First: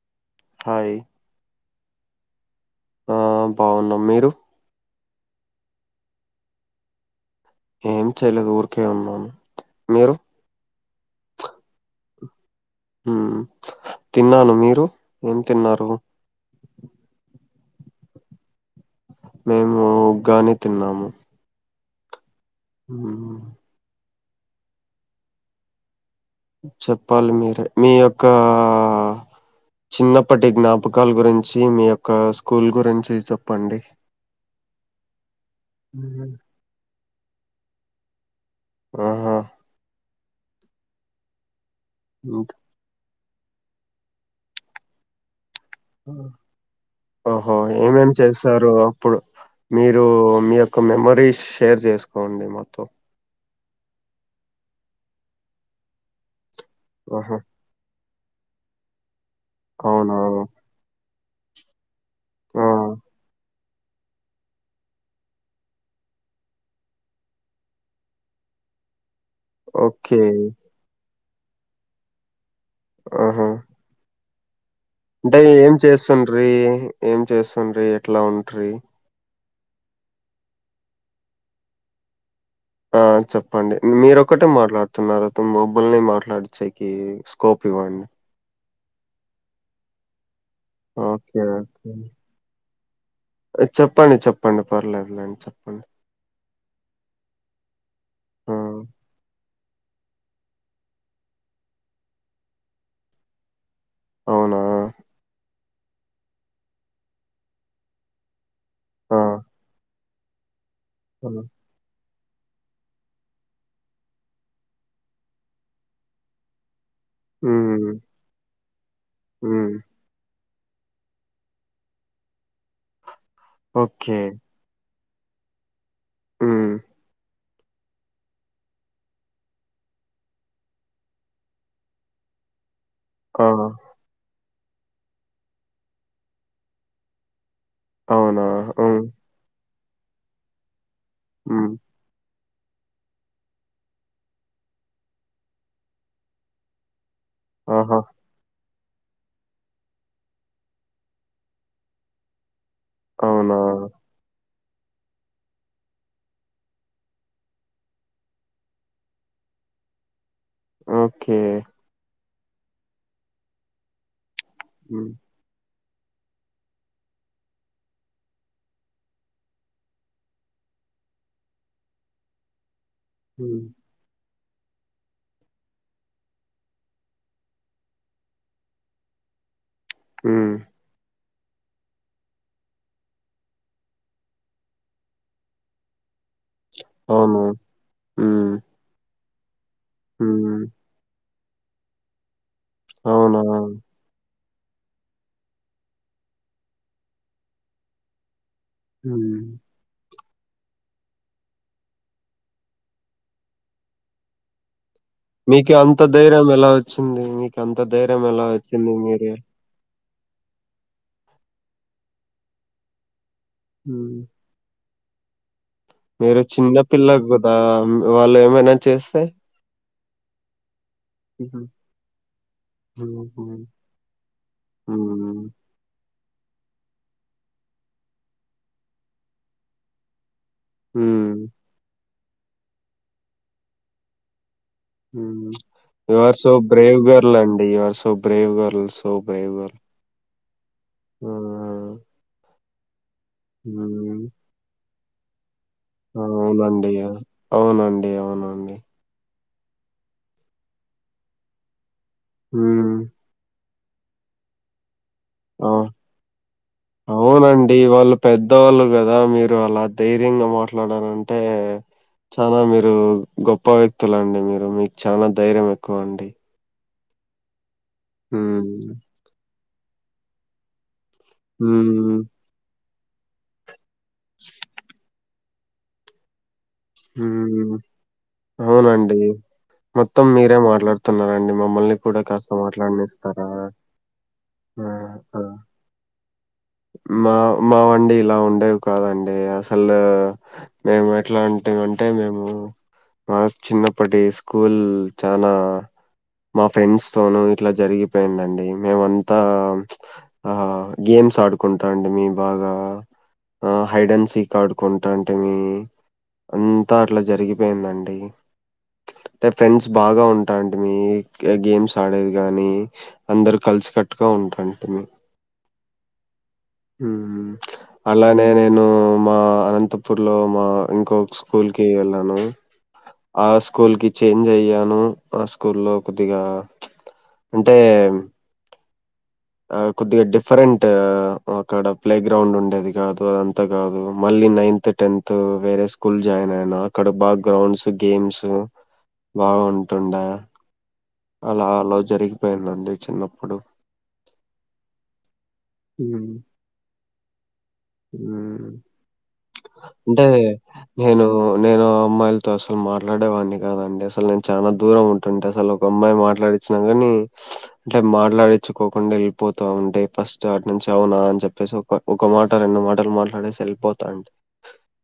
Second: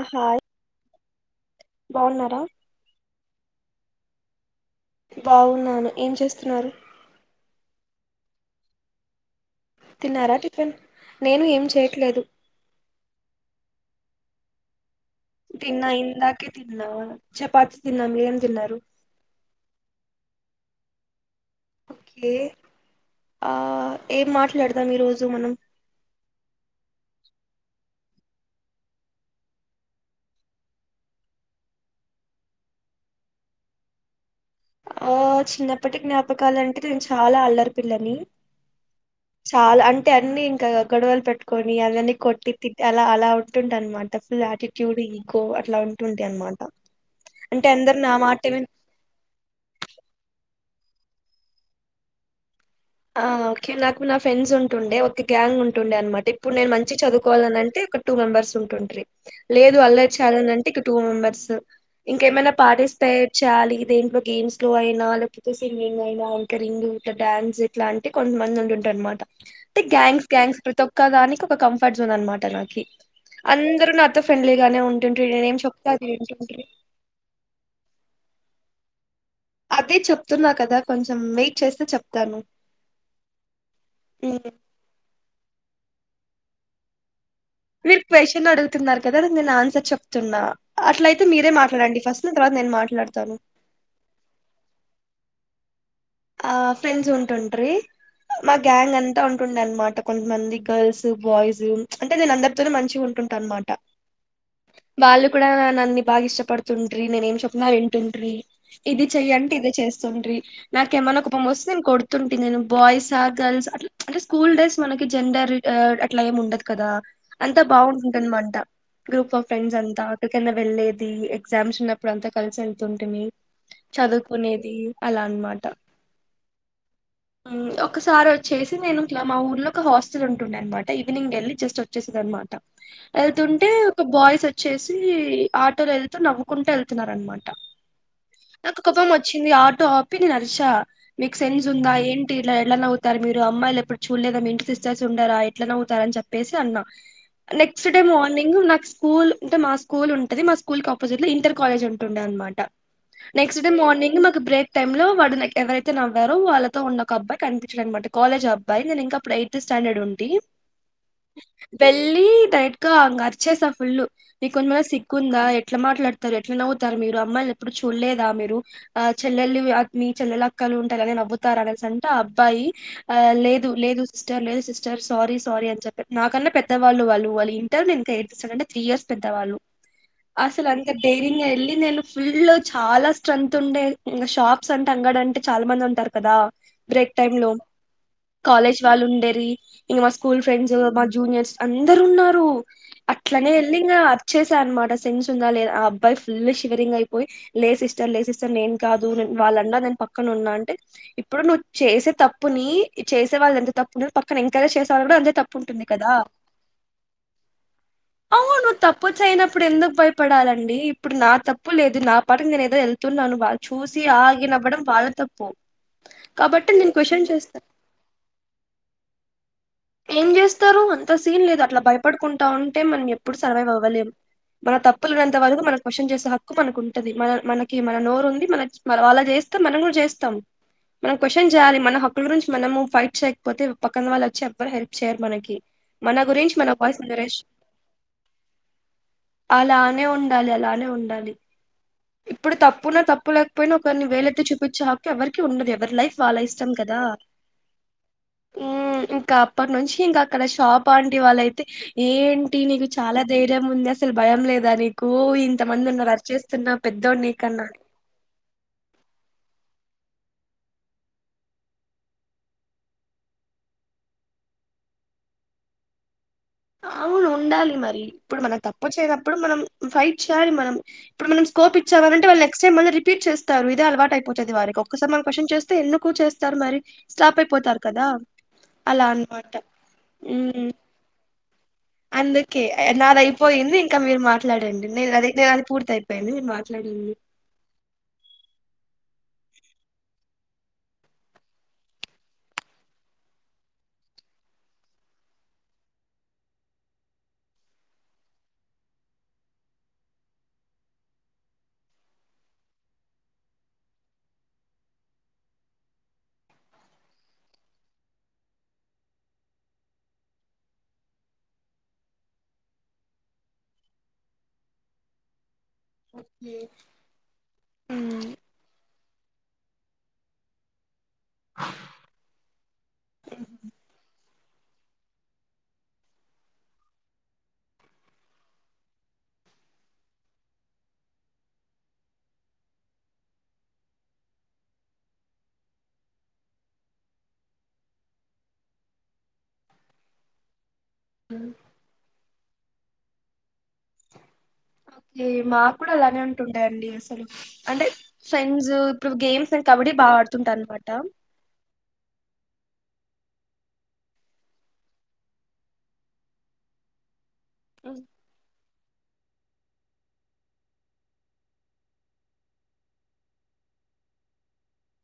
ఆ hi hi బాగున్నారా? ఆ బాగున్నాం. మీరు? బావున్నాను ఏం చేస్తున్నారు? ఏం చేయలేదు ఊర్కే ఉన్నాను. మీరు తిన్నారా టిఫిన్? నేను ఏం చేయట్లేదు. మ్ తిన్నాను. మీరు? ఏం తిన్న తిన్నారు ఇందాకే తిన్నా. చపాతి తిన్న, మీరేం తిన్నరు? మేము ఉగ్గాని తిన్నాము. ఓకే మ్ హు ఆ ఏం మాట్లాడుదం ఈ రోజు మనం! చెప్పాలి మీరే మీ యొక్కా చిన్నప్పటి జ్ఞాపకాల్ గురించి మీ యొక్క స్కూల్ గురించి చెప్పండి. ఆ చిన్నప్పటి మ్మ్. జ్ఞాపకలంటే నేను చాలా అల్లరి పిల్లనీ, ఆ హాఁ టే అన్నీ ఇంక గొడవలు పెట్టుకొని అదన్ని కొట్టి ఇంక- తిట్టి అలా అలా ఉంటుంటి అన్మాట ఫుల్ ఆటిట్యూడ్ ఈ ఓ అట్ల ఉంటుంటి అన్మాట ఓహో అంటే అందరు ఏమేం నా మాట విన్ చేశారు అప్పుడు మీరు మీ యొక్క మెమరీస్ షేర్ చేసుకోండి మొత్తం. ఆ ఓకే నాకు నా ఫ్రెండ్స్ ఉంటుండే, ఒక గ్యాంగ్ ఉంటుండే అన్మాట. ఇప్పుడు నేను మంచిగ ఆహా చదువుకోవాలనంటే ఒక టూ మెంబర్స్ ఉంటుంట్రి. లేదు అల్లరి అవునా చేయాలనంటే ఇంకో టూ మెంబర్ స్ ఇంకేమైనా ఆ పార్టిస్పేట్ చేయాలి దేంట్లో గేమ్స్ లో అయినా, లేకపోతే సింగింగ్ అయినా, యాంకరింగ్ ఇంక డ్యాన్స్ ట్లా అంటే కొంతమంది ఉంటుండే అన్మాట. టేఁ ఓకే గ్యాంగ్స్ గ్యాంగ్స్ ప్రతి ఒక్క దానికి ఒక కంఫర్ట్ జోన్ అన్మాట నాక్ కి ఆహా అందరు నాతో ఫ్రెండ్లీ అంటే ఏం చేస్తుండ్రి ఏం చేస్తుండ్రి ఎట్లా ఉంట్రి? అదే చెప్తున్న కదా కొంచెం వెయిట్ చేస్తే చెప్తాను. ఆ చెప్పండి మీరొక్కటే మాట్లాడుతున్నారు త మబ్బుల్నే మాట్లాడనిచ్చేకి మీరు క్వశ్చన్ అడుగుతున్నారు కదా నేను దాని ఆన్సర్ చెప్తున్నా అట్లయితే ఓకే. మీరే ఓకే. మాట్లాడండి ఫస్ట్ తర్వాత నేను మాట్లా చెప్పండి చెప్పండి పర్లేదులేండి చెప్పండి ఆ ఫ్రెండ్స్ ఆ! ఉంటుండే అనమాట కొంతమంది గర్ల్స్ బాయ్స్ అంటే నేను అందరితోను మంచిగా ఉంటుంటా అనమాట అవునా? వాళ్ళు కూడా నన్ని బాగా ఇష్టపడుతుంట్రి నేనేం చెప్పిన వింటుంట్రి ఇది ఆ! చెయ్యంటే ఇదే చేస్తుంట్రి నాకేమన్నా ఆ! కోపం వస్తే నేను కొడు తుంటి నేను బాయ్స్సా గర్ల్స్ అట్లా అంటే స్కూల్ డేస్ మనకి జెండర్ అట్లా ఏమి ఉండదు కదా అంత హ్మ్. బాగుంటుంటి అనమాట గ్రూప్ ఆఫ్ హ్మ్. ఫ్రెండ్స్ అంతా కన్నా వెళ్ళేది ఎగ్జామ్స్ ఉన్నప్పుడు అంతా కలిసి వెళ్తుంటిమి ఓకే. చదువుకునేది అలా అనమాట ఉ హా ఒకసారి వచ్చేసి నేను ఇట్లా మా ఊర్లో ఒక హాస్టల్ ఉంటుండే అనమాట ఈవినింగ్ వెళ్ళి జస్ట్ వచ్చేసేది అనమాట ఆ! వెళ్తుంటే ఒక బాయ్స్ వచ్చేసి ఆటోలో వెళ్తూ నవ్వుకుంటూ వెళ్తున్నారనమాట అవునా? నాకు హ్మ్. కోపం వచ్చింది ఆటో ఆపి నేను అరిచా మీకు సెన్స్ హ్మ్. ఉందా ఏం టి ఇలా ఎలా నవ్వుతారు మీరు అమ్మాయిలు ఎప్పుడు చూడలేదా మీ ఇంటి సిస్టర్స్ ఉండారా ఎట్లా నవ్తారని చెప్పేసి అన్నా నెక్స్ట్ ఆహా! డే మార్నింగ్ నాక్ స్కూల్ ఉంటే మా స్కూల్ ఉంటది మా స్కూల్ కపోజిట్ లో ఇంటర్ కాలేజ్ ఉంటుండే అనమాట అవునా? నెక్స్ట్ డే మార్నింగ్ మాకు బ్రేక్ టైంలో వాడు ఎవరైతే నవ్వారో వాళ్ళతో ఉన్న ఒక అబ్బాయి కనిపించడ అనమాటా కాలేజ్ అబ్బాయి నేనింకా అప్పుడు ఎయిత్ స్ట స్టాండెడ్ ఉంటి ఓకే. వెళ్ళి డైరెక్ట్ గా ఇంక అరిచేసా ఫుల్ మీకు కొంచమైనా హ్మ్. సిగ్గుందా ఎట్లా మాట్లాడతారు ఎట్లా నవ్వుతారు మీరు అమ్మాయిలు ఎప్పుడు చూడలేదా మీరు ఆ చెల్లెల్లి అత్ని చెల్లెల అక్కలు ఉంటాయి కదాని నవ్వుతారు అనేసి అంటే ఆ అబ్బాయి ఆ హ్మ్. లేదు లేదు సిస్టర్ లేదు సిస్టర్ సారీ సారీ అనీ చెప్పి నాకన్నా పెద్దవాళ్ళు వాళ్ళు వాళ్ళు ఇంటర్ నేనింకా ఎయితు సెకంటే అంటే త్రీ ఇయర్స్ పెద్దవాళ్ళు హ్మ్. అసలు అంత ధైర్యంగా వెళ్ళి నేను ఫుల్ చాల స్ట్రెంత్ ఉండే ఇంగా షాక్ శొంటి అంగడంటే చాలా మంది ఉంటారు కదా బ్రేక్ టైమ్ అవును. లో హ్మ్. కాలేజ్ వాళ్ ఉండే ఇంగ మా స్కూల్ హ్మ్. ఫ్రెండ్స్ మా జూనియర్స్ అందరు ఉన్నారు అవునా? అట్లనే ఎల్లి ఇంగ చేసా అనమాట సెన్స్ ఉందా లేద ఆ అబ్బాయి ఫుల్ షివరింగ్ అయిపోయి లేదు సిస్టర్ లే సిస్ నేను కాదు హ్మ్. వాళ్ళన్నారు నేను ప క్కన ఉన్నా అంటే ఇప్పుడు నువ్వు చేసే తప్పుని చేసే వాళ్ళ ఎంత తప్పున పక్కన ఎంకరేజ్ చేస్ అంతే తప్పు మీకు ఉంటుంది అంత కదా ధైర్యం ఎలా వచ్చింది? మీకు అంత ధైర్యం ఎలా అవును వచ్చింది? మీరు తప్పుచేయనప్పుడు ఎందుకు భయ పడాలండి ఇప్పుడు నా తప్పు లేదు నా పాటికీ నేను ఏదో వెళ్తున్నాను వాళ్ళు చూసి హ్మ్. ఆగినవ్వడం వాళ్ళ తప్పు మీరు కాబట్టి చిన్న నేను పిల్లవు క్వశ్చన్ కదా చేస్తా వాళ్ళు ఏమైనా చేస్తే ఏం చేస్తారు అంత సీన్ హుహు. లేదు అట్లా భయపడుకుంటా ఉంటే మనం ఎప్పుడు హుహు. సర్వైవ్ అవ్వలేం మన తప్పులున్నంత హ్మ్. వరకు మనం క్వశన్ చేసే హ హాక్కు మనకు ఉంటది మన మనకి మన నోరు ఉంది మనకి మనం అలా చేస్తూ మనం కూడా చేస్తాం మనం హ్మ్. క్వశ్చన్ చేయాలి మన హక్కుల గురించి మనము ఫైట్ చేయకపోతే పక్కన వాళ్ళు వచ్చెం ఎవరు హెల్ప్ చేయ్యరు హ్మ్. మనకి యూ ఆర్ సో మన బ్రేవ్ గర్ల్ వాయిస్ అండి you are so brave girl so brave అలా గర్ల్ అలానే ఉండాలి అలానే ఉండాలి ఆ ఇప్పుడు తప్పున్న తప్పులేకపోయినా ఒకరిని హ్మ్. వేలత్తే చూపించే హక్కు ఎవరికి ఉండదే ఎవరి లైఫ్ వాలా ఇష్టం అవునండి. కదా అవునండి. అవునండి. ఇంకా అప్పటి నుంచి ఇంక అక్కడ షాప్ అంటి వాళ్ళయితే ఏంటి నీకు హ్మ్. చాలా ధైర్యం ఉంది అసలు భయం లేదా నీకు ఆ! ఇంతమంది ఉన్నారు అరిచేస్తున్నా పెద్దోడు నీకన్నా గ దా మీరు అలా ధైర్యంగా మాట్లాడాలంటే చాలా మీరు గొప్ప వ్యక్తుల అండి మీరు మీకు చాలా ధైర్యం ఎక్కువ అండి అవును ఉండాలి మరి ఇప్పుడు మనం తప్పు హ్మ్ చేయనప్పుడు మనం ఫైట్ చేయాలి మనం ఇప్పుడు మనం స్కోప్ ఇచ్చావ హ్మ్ నంటే వాళ్ళు నెస్ట్ టైమ్ రిపీట్ చేస్తారు ఇదే అలవాటు అయిపోతది వారికి ఒకసారి మనం కశ్నన్ చేస్ తే ఎందుకు చేస్తారు మరి స్టాప్ హ్మ్ అయిపోతారు కదా అలా అవునండి. అన్నమాట మొత్తం ఉ మీరే మాట్లాడుతున్నారండి మమ్మల్ని కూడా కాస్త అందుకే నాది మాట్లాడనిస్తారా? అయిపోయింది ఇంకా మీరు ఆ మాట్లాడండి నేను అది ఆ నేను అది పూర్తి అయిపోయి నేను మీ మాట్ మా మా వండి ఇలా ఉండేవి కాదండి అంటే అసలు మేము ఎట్లాంటిమ్ అంటే మేము మా చిన్నప్పటి స్కూల్ చనా మా ఫ్రెండ్స్ తోనూ ఇట్లా జరిగిపోయిందండి మేము అంతా ఆ గేమ్స్ ఆడు కుంటాంటని మీ బాగా ఆ హైడన్సీ కు ఆడుకుంటాంటి మీ అంతా అట్లా జరిగిపోయిందండి అంటే ఫ్రెండ్స్ బాగా ఉంటాంట మీ గేమ్స్ ఆడేది గానీ అందరు కత్ కలిసికట్టుగా ఉంటంటే మీ ఓకే ఉహు అలానే నేను మా అనంతపూర్ లో మా ఇంకో ఒక స్కూల్ కి వెళ్ళాను ఆ స్కూల్ కి చేంజ్ అయ్యాను ఆ స్కూల్ లో కొద్దిగా అంటే ఆ కొద్దిగా డిఫరెంట్. అక్కడ ప్లే గ్రౌండ్ ఉండేది కాదు. అదంతా కాదు మళ్ళీ ఈ నైన్త్, టెన్త్ వేరే స్కూల్ జాయిన్ అయిన అక్కడ బాగా గ్రౌండ్స్ గేమ్స్ బాగుంటుండే అలా అలా జరిగిపోయిందండి చిన్నప్పుడు ఇది మాకు కూడా అలానే ఉమ్ ఉంటుండేయండి అసలు అంటే ఉమ్ ఫ్రెండ్స్ ఇప్పుడు గేమ్ అంటే నేను. నేను అమ్మాయిలు తో అసలు మాట్లాడేవాడిని కాదండి. అసలు నేను చాలా దూరం ఉంటుండే అసలు ఒక అమ్మాయి మాట్లాడిచ్చిన గాని అంటే మాట్లాడిఇత్ తెచ్చుకోకుండా వెళ్ళిపోతూ ఉంటే ఫస్ట్ అటు నుంచి అవునా అని చెప్పేసి ఒక ఒక మాట రెండు మాటలు మాట్లాడేసి వెళ్ళిపోతాండి.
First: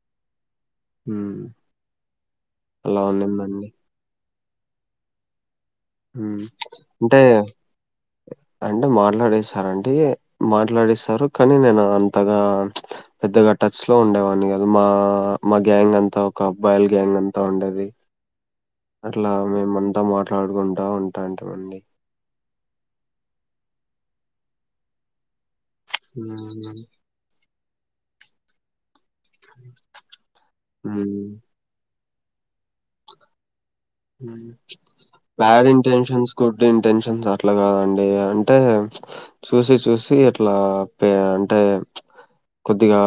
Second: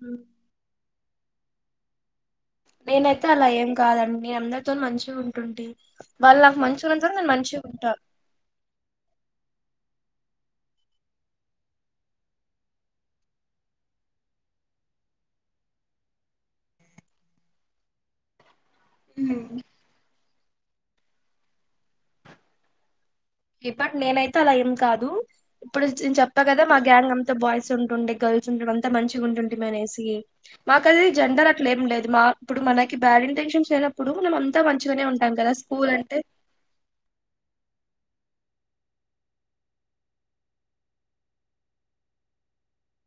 ఉ ఉ నేనైతే అలా ఏం కాదండి నేను అందరితో మంచిగా ఉంటుంటి. ఉ వాళ్ళు నాకు మంచిగా ఉన్నంత అంటే. వరకు నేను మంచిగా ఉంటా అంటే మాట్లాడేసి హర్ ఆంటీ మాట్లాడిస్తారు కానీ నేను అది అంతగా పెద్దగా టచ్ లో ఉండేవాని కాదు. మా మా గ్యాంగ్ అంతా ఒక అబ్బాయిల్ గ్యాంగ్ అంతా ఉండేది అట్లా మేమంతా మాట్లాడుకుంటా ఉంటాంటిమండి. ఇప్పటు నేనైతే అలా ఏం కాదు ఇప్పుడు నేను చెప్పా కదా హ్మ్. మా గ్యాంగ్ అంతా బాయ్స్ గర్ల్స్ ఉంటుండే గర్ల్స్ ఉండడంతో అంత మంచిగా ఉంటుంటి మనేసి మాకు అది హ్మ్. జెండర్ అట్లా ఏంలేదు మా ఇప్పుడు మనకి బ్యాడ్ ఇంటెన్షన్స్ లేనప్పుడు మనం ఉ అంతా మంచిగానే ఉంటాం కదా బ్యాడ్ స్కూల్ అంటే ఇంటెన్షన్స్, గుడ్ ఇంటెన్షన్స్ అట్లా కాదన్ ఇయ్య అంటే చూసి చూసి అట్లా పే అంటే కొద్దిగా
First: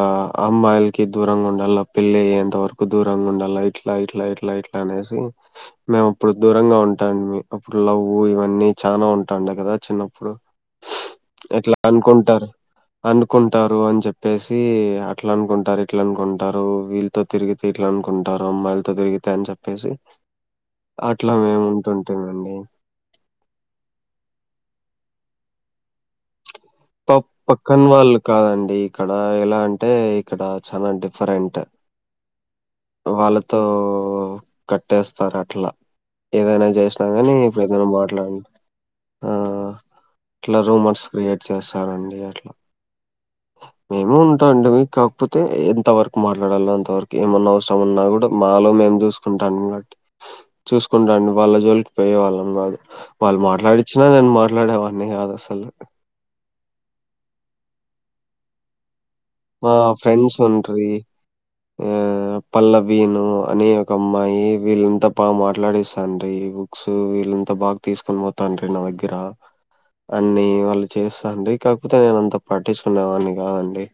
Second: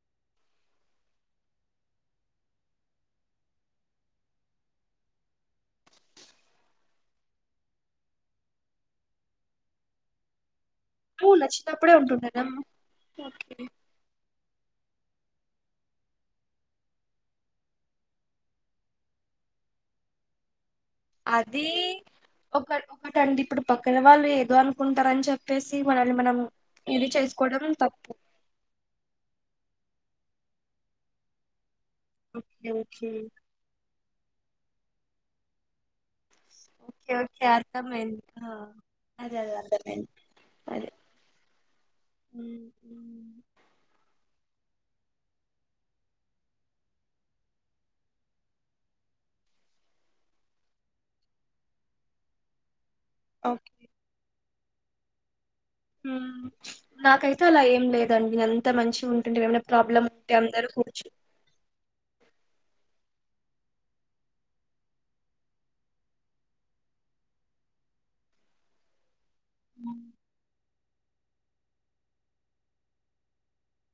అమ్మాయిలకి దూరంగా ఉండాలా పెళ్ళి అయ్యేంత వరకు దూరంగా ఉండాలా ఇట్లా ఇట్లా ఏ ఇట్లా ఇట్లా అనేసి మేము ఇప్పుడు దూరంగా ఉంటాండిమి. అప్పుడు లవ్వు ఇవన్నీ చాలా ఉంటాండే కదా చిన్నప్పుడు నువ్వు ఇట్లా నచ్చినప్పుడే ఉంటుండేనా అనుకుంటారు. ఓకే, అనుకుంటారు అని చెప్పేసి ఆ అట్లా అనుకుంటారు ఇట్లా అనుకుంటారు వీళ్ళతో తిరిగితే ఇట్లా అనుకుంటారు అమ్మాయిలతో తిరిగితే అని చెప్పేసి అట్లా అది మేముంటుంటిమండి. ఒక ఒకటండి ఇప్పుడు పక్కన వాళ్ళు ఏదో అనుకుంటు ఉంటావని చెప్పేసి మనల్ని మనం ఇది ప చేసుకోవడం పక్కన తప్పు వాళ్ళు కాదండి ఇక్కడ ఎలా అన్ టే ఇక్కడ చాల డిఫరెంట్ ఓకే ఓకే వాళ్ళతో కట్టేస్తారు. అట్లా ఏవైనా చేసినా ఓకే కాని ఓకే ఇప్పుడు ఏదైనా అర్థమైంది మాట్లాడు ఆ, అదే అదే అర్థమైంది. అదే క్రియేట్ చేస్తారండి ఉ అట్లా ఉ మేము ఉంటాం అండి కాకపోతే ఎంత వరకు మాట్లాడాలో అంత వరకు ఏమన్నా అవసరమన్నా కూడా మా మాలో మేము చూసుకుంటాం కాబట్టి చూసుకుంటాండి వాళ్ళ జోలికి పోయేవాళ్ళం కాదు వాళ్ళు ఓకే మాట్లాడిచ్చినా నేను మాట్లాడేవాన్నీ కాదు అసలు హ్మ్ నాకైతే అలా ఏం లేదండి. అంత మంచి ఉంట మా ఫ్రెండ్స్ ఉంట్రి ఆ పల్లవీను అని ఒక అమ్మాయి వీళ్ళంతా బాగా మాట్లాడిస్తాట్రి ఈ బుక్స్ వీళ్ళంతా బాగా తీసుకొని పోతా అండి నా దగ్గరా మ్మ్ అన్ని వాళ్ళు చేస్తాండి. కాకపోతే నేను అంత పట్టించుకునేవాన్ని కాదండి.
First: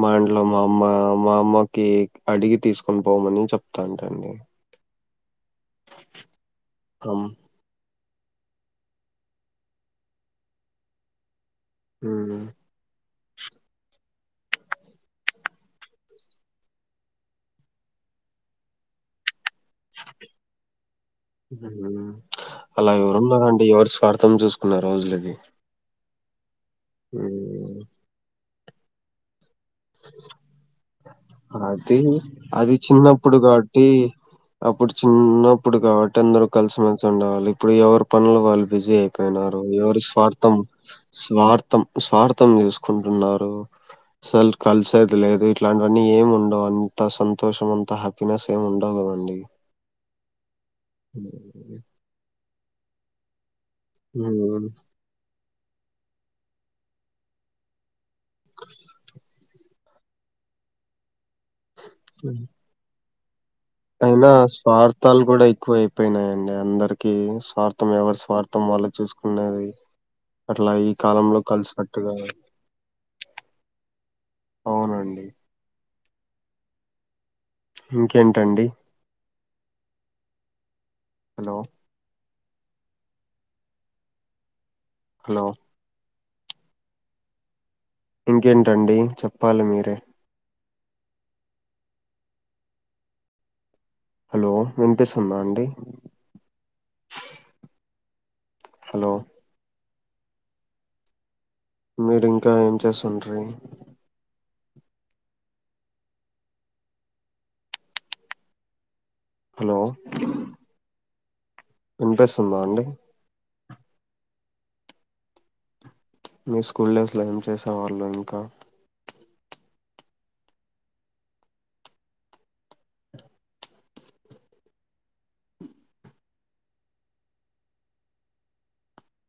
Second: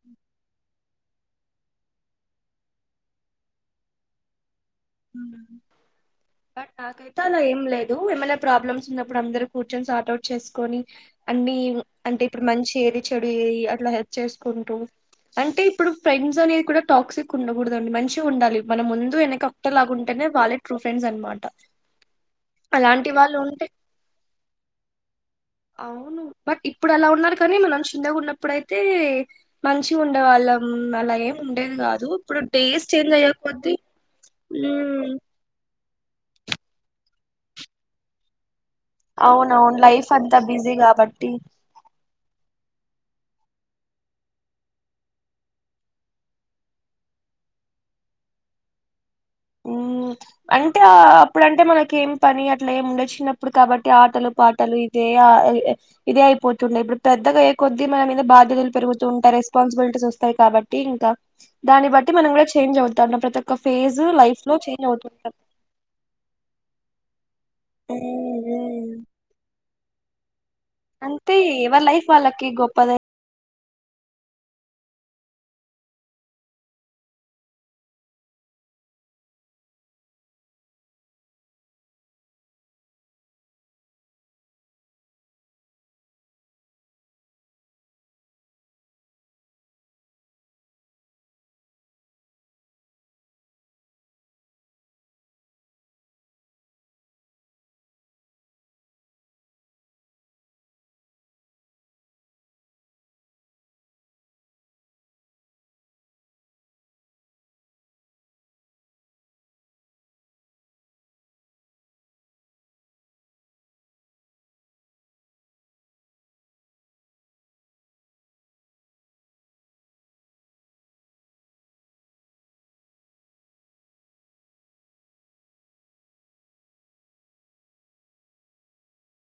మాఇడ్లో మా అమ్మా మా అమ్మకి అడిగి తీసుకొని పోమని చెప్తాంటండి. బట్ నాకైతే హ్మ్. అలా ఏం లే ఏమైనా ప్రాబ్లమ్స్ ఉన్నప్పుడు అందరూ కూర్చొని సార్ట్ అవుట్ చేసుకొని అన్ని అంటే హ్మ్. ఇప్పుడు మంచి ఏది చెడు ఏది అట్లా హెల్ప్ చేసుకుంటూ అంటే ఇప్పుడు ఫ్రెండ్స్ అనేది కూడా టాక్సిక్ ఉండకూడదు అండి. మంచిగా ఉండాలి మన ముందు వెనక ఒకే లాగుంటేనే వాళ్ళే ట్రూ ఫ్రెండ్స్ అన్నమాట. హ్మ్. అలా ఎవరున్నారండి. ఎవరి స్వార్థం చూసుకునే రోజులు ఇవి అవును బట్ ఇప్పుడు అలా ఉన్నారు కానీ మనం చింనాగా ఉన్నప్పుడయితే మంచి ఉండేవాళ్ళం అలా ఏం ఉండేది అది కాదు ఇప్పుడు అది డేస్ చేంజ్ చిన్నప్పుడు అయ్యకోద్ది కాబట్టి అప్పుడు చిన్నప్పుడు కాబట్టి అందరు కలిసిమెలిసి ఉండవాలి ఇప్పుడు ఎవరి పనులు వాళ్ళు బిజీ అయిపోయినారు అవునవును ఎవరి లైఫ్ అంతా స్వార్థం బిజీ కాబట్టి స్వార్థం స్వార్థం చుసుకుంటున్నారు స్ల్ కలిసేది లేదు ఇట్లాంటివన్నీ ఏం ఉండవు అంత సంతోషం అంత హ్యాపీనెస్ ఏమి ఉండవు కదండి అంటే అప్పుడంటే మనక ఏం పని అట్లా ఏమి ఉండ చిన్నప్పు ఇప్పుడు కాబట్టి ఆటలు హ్మ్ పాటలు ఇదే ఇదే అయిపోతుండయి ఇప్పుడు పెద్దగా కొద్ది మనం బాధ్యతలు పెరుగుతు ఉంటాయి రెస్పాన్సిబిలిటీస్ వస్తాయి కాబట్టి ఇంకా దాన్ని బట్టి మనం కూడా చేంజ్ అవు ప్రత్య ఒక్క ఫేజ్ అయినా లైఫ్ లో చేంజ్ స్వార్థాలు అవుతుంటాం కూడా ఎక్కువ అయిపోయినాయి అండి అందరికి స్వార్థం ఎవరి మ్మ్ స్వార్థం వల్ల మ్మ్ చూసుకునేది అట్లా ఈ అంతే కాలంలో ఎవరి లైఫ్ కలిసికట్టుగా వాళ్ళకి గొప్పది అవునండి ఇంకేంటండి హలో హలో ఇంకేంటండి చెప్పాలి మీరే హలో వినిపిస్తుందా అండి హలో మీరింకా ఏం చేస్తుండి హలో వినిపిస్తుందా అండి మీ స్కూల్ డేస్ లో ఏం చేసా వాళ్ళు ఇంకా